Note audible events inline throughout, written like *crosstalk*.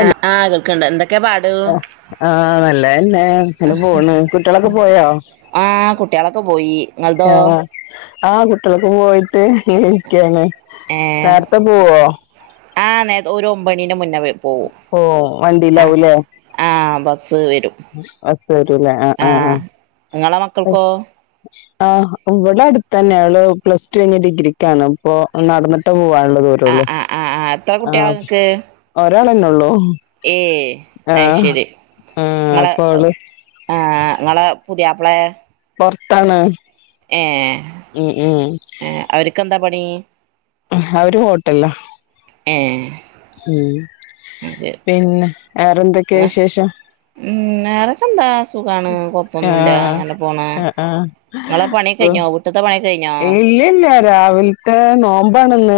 ആ ആ കേൾക്കണ്ട് എന്തൊക്കെ പാട് ആഹ് നല്ലന്നെ ഇങ്ങനെ പോണ് കുട്ടികളൊക്കെ പോയോ ആഹ് കുട്ടികളൊക്കെ പോയി നിങ്ങടതോ ആഹ് ആഹ് കുട്ടികളൊക്കെ പോയിട്ട് ഇങ്ങനെ ഇരിക്കാണ് നേരത്തെ പോവോ ആഹ് നേര ഒരു ഒമ്പത് മണീന മുന്നേ പോവും ഓ വണ്ടിയിൽ ആ ആവുല്ലേ ആ ബസ്സ് വരും അത് തരൂല്ലേ ആഹ് ആ ആഹ് ആഹ് നിങ്ങളെ മക്കൾക്കോ ആഹ് ഇവിടെ അടുത്തന്നെ അവള് പ്ലസ് ടു കഴിഞ്ഞ് ഡിഗ്രിക്കാണ് ഇപ്പൊ നടന്നിട്ട് പോവാണ് ആ വരുള്ളൂ ആ ആ ആ എത്ര ആഹ് ഒരാൾതന്നെ ഒള്ളൂ ഏഹ് അത് ശരി ആഹ് നിങ്ങളെ അപ്പൊ അവള് ആഹ് നിങ്ങളെ പുതിയാപ്പളെ പുറത്താണ് ഏഹ് ഏഹ് അവർക്കെന്താ പണി അവര് ഹോട്ടലിലാ ഏഹ് ഉം പിന്നെ വേറെന്തക്കയാ വിശേഷം ഉം വേറെക്കെ എന്താ സുഖാണ് കൊഴപ്പൊന്നുമല്ല ആഹ് അങ്ങനെ പോണ് ആഹ് നിങ്ങളെ പണി *unintelligible* ഇല്ല ഇല്ല രാവിലത്തെ നോമ്പാണന്ന്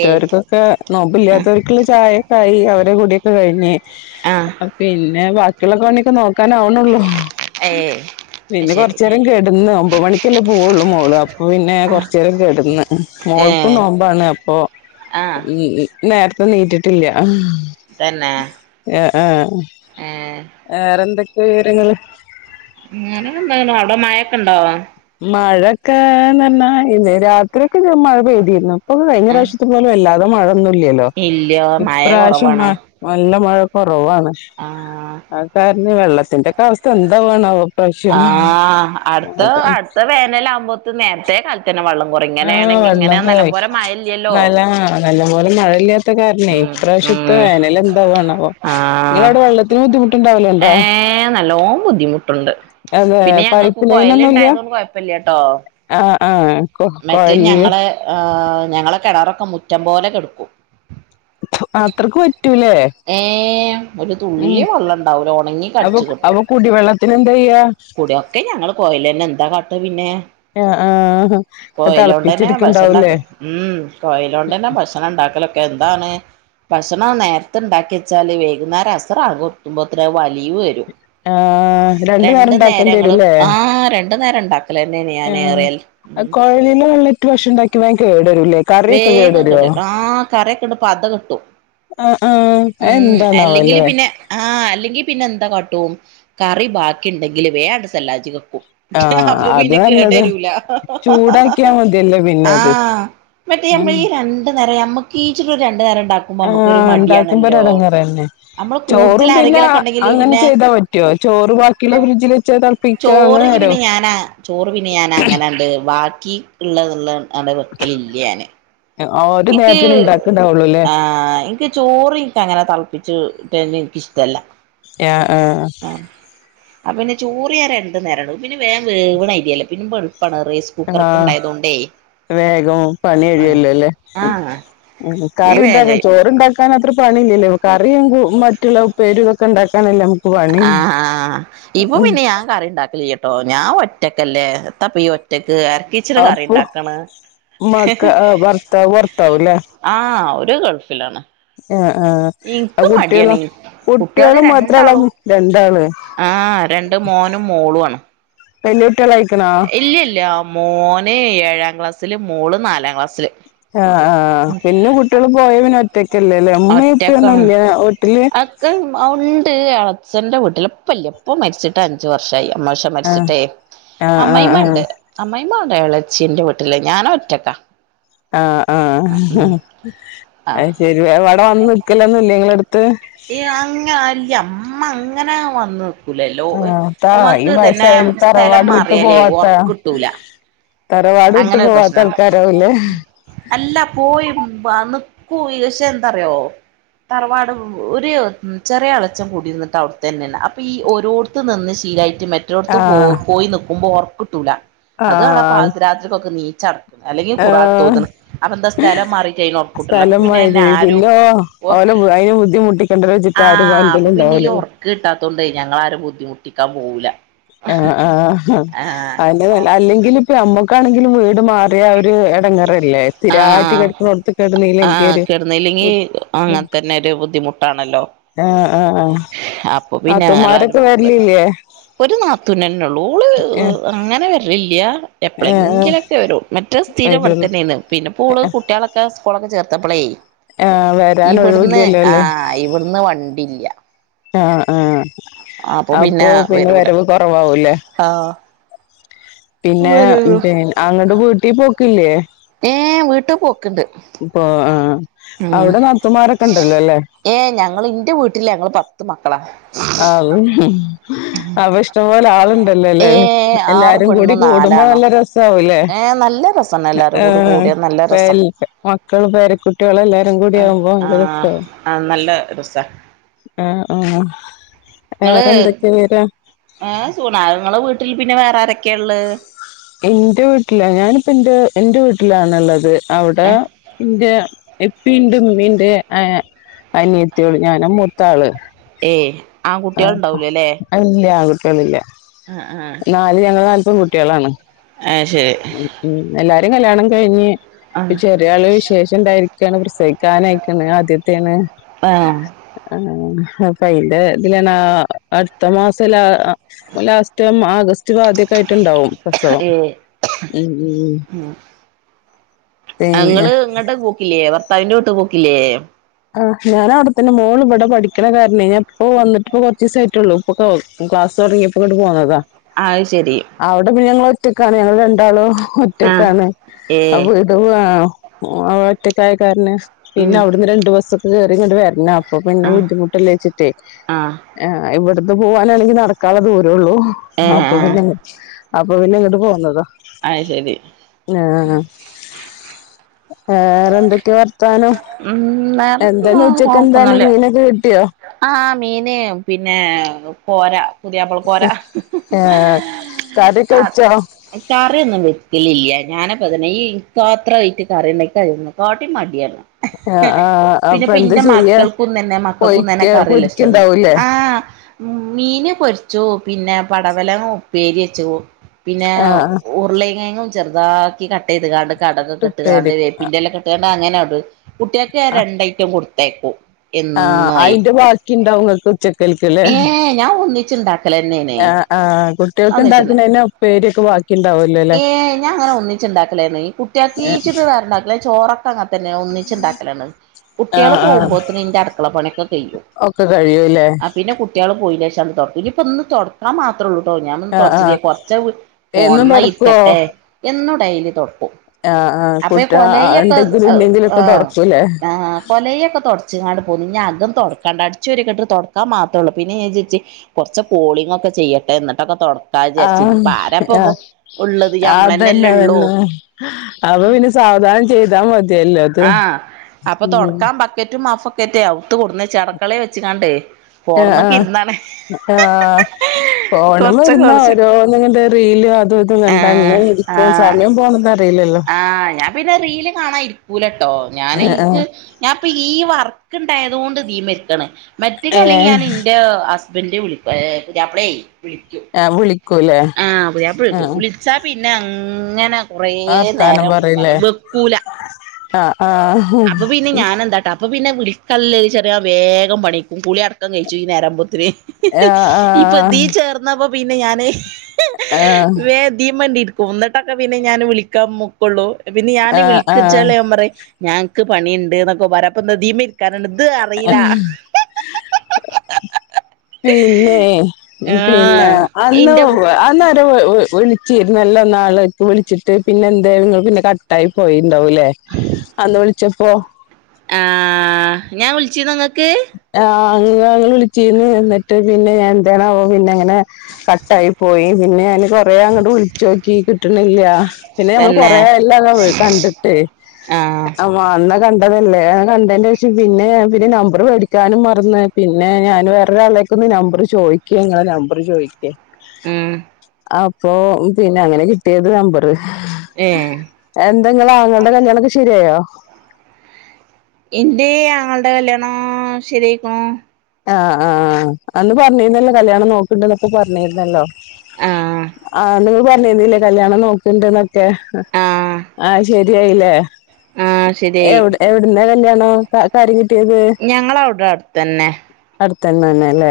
ഏയ് നോമ്പില്ലാത്ത ആഹ് വീട്ടില് ചായയൊക്കേയായി അവരുടെ കുടിയോക്കെ കഴിഞ്ഞ് ആഹ് പിന്നെ ബാക്കിയുള്ള പണിയൊക്കെ നോ ക്കണം അവന്നോള്ളൂ ഏയ് അത് പിന്നെ ശരി കൊറച്ച് നേരം കെടന്ന് ഒമ്പത് മണിക്കല്ലേ പോവുള്ളൂ മോള് പിന്നെ കൊറച്ച് നേരം കിടന്ന് ഏ മോൾക്ക് നോമ്പാണ് അപ്പൊ ആ ഇ ഇ നേരത്തെ എണിറ്റ്ട്ട്ല്ല തന്നെ ആഹ് ആഹ് ഏ വേറെന്തൊക്കെയ വിവരങ്ങള് അങ്ങന അവിടെ മഴൊക്കെ ഉണ്ടോ മഴയൊക്കെ നന്നായി രാത്രിയൊക്കെ മഴ പെയ്തിയിരുന്നു ഇപ്പൊ കഴിഞ്ഞ പ്രാവശ്യത്തി പോലും അല്ലാതെ മഴ ഒന്ന്ല്ലല്ലോ ഇല്ല മഴ ഇപ്രാശ്യം കുറവാണ് നല്ല മഴ കുറവാണ് ആ അത് കാരണം വെള്ളത്തിന്റെ ഒക്കെ അവസ്ഥ എന്താണാവോ ആഹ് അടുത്ത അടുത്ത വേനൽ ആകുമ്പോത്തക്ക്‌ നേരത്തെ *unintelligible* വെള്ളം കുറയും ആഹ് ഇങ്ങനെയാണെങ്കി ഇങ്ങനെ വെള്ളം പോയി നല്ലംപോലെ മഴ ഇല്ലല്ലോ നല്ല നല്ല പോലെ മഴയില്ല ഇത് കാരണേ ഉം ഇപ്രാവശ്യത്തെ ഉം വേനൽ എന്താവണാവോ ആ നിങ്ങവിടെ വെള്ളത്തിന് ബുദ്ധിമുട്ട്ണ്ടാവല്ലല്ലോ നല്ലോണം ബുദ്ധിമുട്ടുണ്ട് പിന്നെ ഞങ്ങൾക്ക് പൈപ്പ് കൊയല് ലൈനൊന്നും ഇല്ല ഇണ്ടായതോണ്ട് കൊഴപ്പില്ലട്ടോ ആഹ് ആഹ് കൊ മറ്റേ കൊഴലില് ഞങ്ങള് ഞങ്ങള കിണറൊക്കെ മുറ്റം പോലെ കെടക്കും അത്രക്ക് പറ്റൂല്ലേ ഏഹ് ഒരു തുള്ളി വെള്ളംണ്ടാവുംല്ല ഉണങ്ങി അപ്പൊ കടിച്ച് കിടക്കും അപ്പൊ കുടിവെള്ളത്തിന് എന്താ ചെയ്യാ ഇവിടെ ഒക്കെ ഞങ്ങൾ കോയല് തന്നെ എന്താ കാട്ട പിന്നെ ആഹ് ആഹ് കോയിലോണ്ട് തന്നെ തിളപ്പിച്ചെടുക്കണ്ടാവൂലേ ഭക്ഷണംക്കേ ഉം കോയിലോണ്ട്ന്നെ ഭക്ഷണം ഉണ്ടാക്കലും എന്താണ് ഭക്ഷണം നേരത്തെ ഉണ്ടാക്കി വെച്ചാല് വൈകുന്നേം *unintelligible* ആഹ് രണ്ട് വേറെ നേരം ഉണ്ടാക്കേണ്ടി ഞങ്ങള് വരുംല്ലേ ആ രണ്ടു നേരം ഉണ്ടാക്കലന്നെയാണ് ഞാൻ ഏറിയാൽ ആഹ് ഉം കോയലിലെ വെള്ളം ഭക്ഷണം ഉണ്ടാക്കി കേടരുല്ലേ കറിയൊക്കെ കേടുവരുമോ കറയക്കെ ഇവിടെ പത കെട്ടും ആ ഉം എന്താണാവോ അല്ലെങ്കില് അല്ലേ പിന്നെ ആഹ് അല്ലെങ്കിൽ പിന്നെ എന്താ കാട്ടും കറി ബാക്കി ഉണ്ടെങ്കില് വേറ സല്ലാജലും ആ അപ്പൊ അത് പിന്നെ കേട് നല്ലതാ വരൂല ചൂടാക്കിയാ മതിയല്ലേ പിന്നെ അത് ആഹ് നമ്മള് ഈ രണ്ട് നേരം നമുക്ക് ച്ച ഒരു രണ്ട് നേരം ഉണ്ടാക്കുമ്പോ നമുക്ക് ഒരു ആഹ് ഉണ്ടാക്കുമ്പോ ഒരു മടിയാണല്ലോ ഇടങ്ങേറ്ന്നേ നമ്മള് കൂടുതൽ ചോറും പിന്നെ ആരെങ്കിലൊക്കെ ഉണ്ടെങ്കില് അങ്ങനെ പിന്നെ ചെയ്താ പറ്റുവോ ചോറ ബാക്കിയുള്ള ഫ്രിഡ്ജിൽ വെ ളപ്പിക്ക അങ്ങനെ ചോറിന് നേരോ പിന്നെ ഞാനാ ചോറ് പിന്നെ ഞാനാ അങ്ങനെ ഉണ്ട് ബാക്കി ഉള്ളതള്ള അടെ വെക്കലില്ല ഞാന് ഒരു എനിക്ക് നേരത്തിന് ഉണ്ടാക്കണ്ടാവുള്ളൂ അല്ലേ ആ എനിക്ക് ചോറിിക്ക അങ്ങനെ ളപ്പിച്ചുട്ടനിക്ക് ആ ആ ആ പിന്നെ ചോറിയറെ രണ്ട നേര പിന്നെ വേ വേവണ ഐരിയല്ലേ പിന്നെ എളുപ്പാണ് റൈസ് കുക്കറൊക്കെ ആഹ ഉണ്ടായതുകൊണ്ടേ വേഗം ഉം പണഴിയല്ലോല്ലേ ആഹ് ഇനി കറി വേഗം ഉണ്ടാക്കൻ കഴിയും ചോറണ്ടാക്കാൻ അത്ര പണില്ലല്ലോ കറിയും മറ്റുള്ള പേരുകൊക്കെ ഉണ്ടാക്കാനല്ലേ നുക്ക് ആഹ് ആ ആ് ഇപ്പൊ പിന്നെ ഞാൻ കറി ഉണ്ടാക്കല കേട്ടോ ഞാൻ ഒറ്റക്കല്ലേ തപ്പ ഒറ്റക്ക് ആരക്ക ഇച്ചിരി കറി അപ്പൊ ഉണ്ടാക്കണ മക്ക ഭർത്താവ് പുറത്താവൂല്ലേ ആ ഒരു ഗൾഫിലാണ് ആഹ് ആഹ് ആ ഇക്ക് മടിയാന കുട്ടികളോ കുട്ടികള് മാത്രള്ള രണ്ടാളും രണ്ടാള് ആഹ രണ്ട മോനും മോളും ആണ് വല്യ കുട്ടികളായിക്കണാ ഇല്ലല്ല മോന് ഏഴാം ക്ലാസ്സില് മോള് നാലാം ക്ലാസ് ആ ആ പിന്നെ കുട്ടികൾ പോയ പിന്നെ ഒറ്റക്കല്ലേല്ലേ ഉമ്മ ഒറ്റക്കാണ് ഇപ്പൊന്നുംല്ല വീട്ടില് അക്കെ ഉണ്ട് അച്ഛന്റെ വീട്ടിലെ പ്പ ഇല്ല പ്പ മരിച്ചിട്ട് അഞ്ച് വർഷായി അമ്മോശ ആഹ് മരിച്ചിട്ടേ ആഹ് ആഹ് അമ്മായിമ്മ ണ്ട് അമ്മ മ്മ എളച്ചീന്റെ വീട്ടിലേ ഞാനൻ ഒറ്റക്ക ആഹ ആഹ് ആഹ ശരി അവിടെ വന്ന് നിക്കലന്നും ല്ലേ ങ്ങളെ എടു അങ്ങന അല്ല അമ്മ അങ്ങനെയ വന്ന് നിക്കൂലല്ലോ ആഹ് താ ഈ ഇമ്മാക്ക് തന്നെ വയസ്സായവര് സ്ഥലം തറവാട് വിട്ട് മാറിയാലേ പോവാത്ത ഒർക്കിട്ടൂല തറവാട് വിട്ട് അങ്ങനെ ഒരു പോവാത്ത പ്രശ്നണ്ട് ആൾക്കാരാവൂലേ അല്ല പോയി അന്ന് പോയി പഷേ എന്താറിയോ തറവാട് ഒരു ചെറിയ എളച്ചം കൂടിരുന്നിട്ട് അവിടുത്തന്നെയാന്ന് അപ്പൊ ഈ ഓരോടത്ത് നിന്ന് ശീലായിട്ട് റ്റ മറ്റോടത്ത് പോ ആഹ് പോയി നിക്കുമ്പം ഒർക്ക്ട്ടൂല അതാണ ആഹ് പാതി രാത്രിക്കൊക്കെ നീച്ചടക്കും അല്ലെങ്കി കുറാൻ ഏഹ് ട്തോത്ണ് അപ്പൊ എന്താ സ്ഥലം മാറിട്ട് അയ്‌ന് ഒർകിട്ടില്ല അപ്പൊ പിന്നെന്നെ ആരും അയ്നെ ബുദ്ധി ആഹ അപ്പൊ പിന്നെ ഈ ഒർക്ക് കിട്ടാത്തൊണ്ട് ഞങ്ങളാരും ബുദ്ധിമുട്ടിക്കാൻ പോവൂല ആ ആ ആഹ് അ നല്ല അല്ലെങ്കിൽ ഇപ്പ അമ്മക്കാണെങ്കിലും വ ട് മാറിയ ഒരു ഇടംങ്ങറല്ലേ സ്ഥിരായിട്ട് ആഹ് കെട്ക്കുന്നോട്ത കെ ട്നീല്ലെങ്കി ആഹ് ഒരു കിടന്നില്ലെങ്കി അങ്ങനെ തന്നെ ഒരു ബുദ്ധിമുട്ടാണല്ലോ ആഹ് ആഹ് അപ്പൊ പിന്നെ ന നാത്തൂന്മാരൊക്കെ വരലില്ലേ *unintelligible* ഒരു നാത്തുനനെ ഉള്ളൂ ഓള് ഏഹ് അങ്ങനെ വരലില്ല എപ്പ്ള ഏഹ് ങ്കിലൊക്കെ വരുള്ളൂ മറ്റേ സ്ഥിരം ബട് വരുള്ളൂ തന്നെയാണ്. പിന്നെപ്പോള് കുട്ട്യാളൊക്കെ സ്കൂളൊക്കെ ചേർത്തപ്പളേ ആഹ് വരാൻ ഇവിടുന്ന് ഒഴിവില്ലല്ലോ അല്ലേ ആഹ ഇവിടുന്ന് വണ്ടില്ല ആഹ ആഹ അപ്പൊ പിന്നെ വരവ് കൊറവാവൂലേ ആഹ് പിന്നെ വരൂ അങ്ങട്ട വീട്ടി പോക്കില്ലേ ഏ വീട്ട് പോക്ക്ണ്ട് ഇപ്പൊ ആ ഉം അവിടെ നാ ത്തുമാരൊക്കെ ഇണ്ടല്ലോ അല്ലേ ഏ ഞങ്ങള് ഇന്റെ വീട്ടില് ഞങ്ങള് പത്ത് മക്കളാ ആവൂ അപ്പൊ ഇഷ്ടം പോലെ ആള് ഏ ആറ് പെണ്ണും കൂടുമ്പോ നാലാണും നല്ല രസാവൂല്ലേ ഏ നല്ല രസാണ് എല്ലാരും ആ കൂടി കൂടി നല്ല രസ മക്കള് പേരക്കുട്ടികള് എല്ലാരും കൂടി ആകുമ്പോ ആ നല്ല ആ നല്ല രസ സ അ ആ നിങ്ങള് വേറെ എന്തൊക്കെയ വിവരം ഏ സുണ നിങ്ങളെ വീട്ടിൽ പിന്നെ വേറെ ആരൊക്കെയ ഇള്ളേ എന്റെ വീട്ടില ഞാനിപ്പ ന്റെ എന്റെ വീട്ടിലാണ്ള്ളത്. അവിടെ ഇന്റെ പ്പീണ്ട് ഇമ്മീം ണ്ട് അനിയത്തിയളും ഞാനാ മൂത്താള്. ഏ ആൺകുട്ടികൾ ആപ്പ ഉണ്ടാവൂലല്ലേ അല്ലേ ആ ന്നില്ല ആ നാല് ഞങ്ങൾ നാല് പെൺ കുട്ടികളാണ് ഏ ശരി കല്യാണം കഴിഞ്ഞ് ആ ചെറിയ ആൾ വിശേഷം ഇണ്ടായിരി ഒക്കെയാണ് പ്രസവിക്കാനായിക്കണ് ആദ്യത്തേ ആ ണ് അപ്പ അയിന്റെ ഇതിലാണ് അഹ് അടുത്ത മാസം ലാ ലാസ്റ്റ് ഓഗസ്റ്റ് പാതിയൊക്കെ ആയിട്ട് ണ്ടാവും പ്രസവം ഏ മ്മ് മ്മ് അങ്ങള് ഇങ്ങോട്ട് പോക്കില്ലേ ഭർത്താവിന്റെ വീട്ട് പോക്കില്ലേ ആ ഞാൻ അവിടെ തന്നെ മോൾ ഇവിടെ പഠിക്കണ കാരണേ ഞാൻ പ്പ വന്നിട്ടിപ്പോ കൊർചീസേ ആയിട്ടുള്ളൂ ഇപ്പൊ ക്ലാസ് തൊടങ്ങിയപ്പോ ങ്ങട്ട് പോന്നതാ അത് ശരി അവിടെ പിന്നെ ഞങ്ങള് ഒറ്റക്കാണ് ഞങ്ങൾ രണ്ടാളും ആ ഒറ്റക്കാണ് ഏ അപ്പ ഇട ഒറ്റക്കായ കാരണം പിന്നെ ഉം അവിടുന്ന് രണ്ട് ബസൊക്കെ കേറി ഇങ്ങട് വരണം. അപ്പൊ പിന്നെ ആ ബുദ്ധിമുട്ടല്ലേ വച്ചിട്ടേ ആ ഏഹ് ഇവിടന്ന് പോവാനാണെങ്കി നടക്കാനുള്ള ദൂര ള്ളൂ ഏ അപ്പൊ ആ പിന്നെ അപ്പൊ പിന്നെ ഇങ്ങട് പോന്നതാ അയ് ശരി ആ വേറെ എന്തൊക്കെയ വർത്താനം ഉം വേറെ എന്താ ഉച്ചക്ക് എന്താണ് കൊഴപ്പൊന്നുല്ല മീനൊക്കെ കിട്ടിയോ ആഹ് മീന് പിന്നെ കോരാ പുതിയാപ്ല കോരാ ഏ കറിയൊക്കെ വെച്ചോ കറിയൊന്നും വെക്കലില്ല ഞാനപ്പം തന്നെ ഈ പാത്ര ആയിറ്റ് കറി ഉണ്ടക്കാന്ന് അതിനെ കാട്ടിയും മടിയാണ് ആ പിന്നെ അപ്പൊ ഇപ്പ എന്താ എന്റെ ചെയ്യാ മക്കൾക്കും ഇന്ന്തന്നെ മക്ക പൊരിക്ക ക്കുന്നനക്കെ കറിയൊന്നും ഇഷ്ടോന്ന പൊരിക്കുണ്ടാവൂലേ ആഹ് മീന് പൊരിച്ചു പിന്നെ പടവലങ്ങ ഉപ്പേരി വെച്ചു പിന്നെ ആ ഉരുളകിയങ്ങും ചെറുതാക്കി കട്ട് ചെയ്ത് കാണ്ട് കടക്ക്കേ ഇട്ടാണ്ട് ഉപ്പേരിക്ക് ആ വേപ്പിൻന്റെ ഇല എല്ലാം കെട്ടുകാണ്ട് അങ്ങനെയ ഉള്ള കുട്ടികൾക്ക് ഞാന് രണ്ട് ഐറ്റം കൊടുത്ത തേക്കൂ എ ആഹ് അതിന്റെ ബാക്കിയുണ്ടാവും ഇങ്ങക്ക് ഉച്ചക്ക് കഴിക്കാൻ ല്ലേ ഏ ഞാൻ ഒന്നിച്ചുണ്ടാക്കലന്നെയാണ് ആഹ് ആഹ് കുട്ടികൾക്ക് ഉണ്ടാക്കുന്നെൻ്റെ ഉപ്പേരിയൊക്കെ ബാക്കി ഉണ്ടാവുമല്ലോ അല്ലേ ഏയ് ഞാൻ അങ്ങനെ ഒന്നിച്ചി ഉണ്ടാക്കലായിരുന്നു ഈ കുട്ടിയാക്കിച്ചിട്ട് വേറെണ്ടാക്കല അങ്ങ തന്നെ ഒന്നിച്ച് ഇണ്ടാക്കലാണ് കുട്ടികള് ആഹ് ആഹ് പോകുമ്പോത്തന്നെ ഇന്റെ അടുക്കള പണിയൊക്കെ തീരും ഒക്കെ കഴൂല്ലേ ആഹ് പിന്നെ കുട്ടികള് പോയി ശേഷം അങ്ങ് തൊടക്കൂ ഇപ്പൊ ഇന്ന് തൊടക്കാൻ മാത്രം മാത്രേള്ളൂട്ടോ ഞാൻ ഇന്ന് ആഹ് തുടച്ചില്ല ആഹ് കുറച്ച് എന്നും ഫോണുമ്മേ തൊടക്കുവോ ഇരിക്കട്ടെ എന്നും ഡൈലി തൊടക്കും ആഹ് ആഹ് അപ്പൊ ഈ കുട്ട കൊലയിയൊക്കെ ഉണ്ടെങ്കിലും ഇല്ലെങ്കിലും ഒക്കെ ആഹ് തൊടക്കൂല്ലേ ആ കൊലയിയൊക്കെ തുടച്ച്ങ്ങട് പോ ഇനി അകം തുടക്ക കണ്ട് അടിച്ച് വാരിയൊക്കെ ഇട്ടു തുടക്കാൻ മാത്രേയള്ളൂ പിന്നൊ ഞാൻ വിജാരിച്ച് കുറച്ച് കോളിങ്ങ് ഒക്കെ ചെയ്യട്ടെ എന്നിട്ടൊക്കെ തുടക്ക കട്ട വിചാരിച്ച് ആഹ് ഇപ്പ ആരപ്പ്പ ആഹ് ഉള്ളത് ഞമ്മളന്നെല്ലേ അതന്നെ ഉള്ളൂ അതന്നെ അപ്പൊ പിന്നെ സാവധാനം ചെയ്താ മതിയല്ലോ അത് ആഹ് അപ്പൊ ഉം തൊടക്കാൻ ബക്കറ്റും മാഫും റ്റേ അവത്ത് കൊണ്ടന്ന് അടക്കളെ വെച്ചിക്കാണ്ടേ ആഹ് ആഹ് ആഹ് ഫോണുമ്മെ കൊറച്ചൊക്കെ ഇരുന്ന വിളിച്ച് ഓരോന്നും കണ്ട് റീൽ അതും ഇതും കണ്ട് ആഹ് ഇങ്ങെരിക്കും ആഹ് സമയം പോണത് അറിയില്ലല്ലോ പൂലട്ടോ ഞാന് ആഹ് ആഹ് എനിക്ക് ഞാൻപ്പ ഈ വർക്ക് ഇണ്ടായതു കൊണ്ട് ഇതിമേ ഇരിക്കണ് മറ്റേ അല്ലെങ്കിൽ ഏഹ് ഞാൻ എന്റെ ഹസ്ബൻന്റെ വിളി പുയാപ്ലയേ വിളിക്കും ആ വിളിക്കൂലേ ആഹ് പുയാപ്ല ആ വിളിക്കും വിളിച്ചാ പിന്നെ അങ്ങനെ കുറേ വർത്താനം നേരം പറയിലേ വെക്കൂല ആ ആ അപ്പൊ പിന്നെ ഞാന് എന്താട്ടാ അപ്പം പിന്നെ വിളിക്കല്ല ചെറിയാൻ വേഗം പണിക്കും കുളി അടക്കം കഴിച്ചു ഈ നേരാകുമ്പം ആ ആ ഇപ്പൊ ഇതീൽ ചേർന്നപ്പോ പിന്നെ ഞാന് ആ വേഗം ഇതിമ്മേ ഇങ്ങിരിക്കും എന്നിട്ടൊക്കെ പിന്നെ ഞാന് വിളിക്കാൻ നോക്കള്ളു പിന്നെ ഞാൻ ആ ആ വിളിക്കിച്ചള ഞാൻ പറയും ഞങ്ങക്ക് പണിയുണ്ട് എന്നൊക്കെ പറയും അപ്പോ ഇതിമേൽ കാരണം ഇത് അറിയില പിന്നെ പിന്നെ ആ അന്ന് ഇന്റെ അന്നാര വിളി വിളി ചീര നല്ല ഒന്നാളെ വിളിച്ചിട്ട് പിന്നെ എന്താ നി പിന്നെ കട്ട ആായി പോയി ണ്ടാവല്ലേ അന്ന് വിളിച്ചപ്പോ ആഹ ഞാൻ വിളിച്ചി നിങ്ങക്ക് അ വിളിച്ചന്ന് നിിട്ട് പിന്നെ ഞാൻ എന്തണ പിന്നെങ്ങനെ കട്ടായി പോയി പിന്നെ കൊറ അങ്ങട്ട് വിളിച്ചു നോക്കി കിട്ടണില്ല പിന്നെ നമ്മൾ കൊറ തന്നെ എല്ലാംങ്ങ കണ്ടിട്ട് ആ അന്നാ കണ്ടതല്ലേ കണ്ടതിന്റെം പിന്നെ പിന്നെ ന നമ്പർ മേടിക്കാനും മറന്ന് പിന്നെ ഞാന്ൻ വേറൊരാളേക്കൊ ഒന്ന് നമ്പർ ചോദിക്ക ങ്ങെ നമ്പറ് ചോദിക്ക *inaudible* ഇപ്പൊ പിന്നെ അങ്ങനെ കിട്ടിയത് നമ്പറ് ഏ എന്തെങ്കോ തങ്ങളുടെ കല്യാളൊക്കെ ശരിയായോ എന്റെ ങ്ങളുടെ കല്യാണം ശരിയക്കണോ ആഹ് ആഹ അന്ന് പറഞ്ഞിരുന്നല്ലോ കല്യാണം നോക്കിണ്ടന്നപ്പോൊ പറഞ്ഞിരുന്നല്ലോ ആ ആ നഗ അ എന്നാലേ കല്യാണം നോക്കിണ്ടന്നൊക്കെ ആഹ് ആഹ് ശരിയായില്ലേ ആഹ് എ ശരിയായി എവിടുന്ന കല്യാണ കാര്യങ്ങൾ ഞങ്ങവിടെ അടുത്തന്നെ അടുത്തണ്ണ തന്നെല്ലേ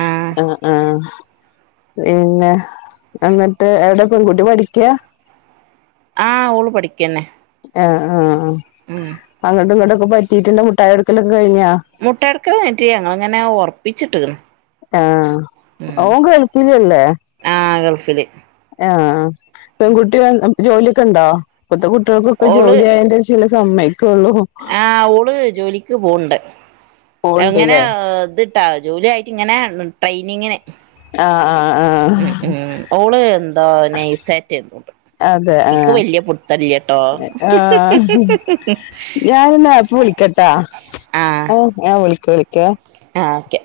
ആഹ് ആ ആഹ് പിന്നെ എന്നിട്ട് എവിടെ പെൺകുട്ടി പഠിക്ക ആഹ ഓള് പഠിക്കന്നെ ആ ഉം ആ അങ്ങട്ടും ഇങ്ങോട്ടൊക്കെ പറ്റിയിട്ട്ന്റെ മുട്ടായി എടുക്കൽ മുട്ടായി എടുക്കൽ ഞങ്ങിങ്ങനെ ഉറപ്പിച്ചിട്ട് ആഹ് അവൻ ഗൾഫിൽ അല്ലേ ആഹ് ഗൾഫില് ആഹ് പെൺകുട്ടികൾ ജോലിയൊക്കെ ഉണ്ടോ ഇപ്പത്തെ കുട്ടികൾക്കൊക്കെ ജോലി ആയതിന്റെ ശേഷം സമ്മ ആ ഓള് ജോലിക്ക് പോണ്ട് എങ്ങനെ പോണ്ടല്ലേ ഇത് ജോലി ആയിട്ട് ഇങ്ങനെ ട്രെയിനിങ്ങിന് ആഹ ആഹ് ഉ ഉം ഉ ഓള് എന്താ നെയിസായിറ്റ് എന്തണ്ട് അതെ ആ എനിക്ക് വലിയ പുത്തരില്ലേട്ടോ ആ ചിക്കട്ടാ ആ ഞാൻ വിളിക്ക വിളിക്ക ആഹ് ഓക്കെ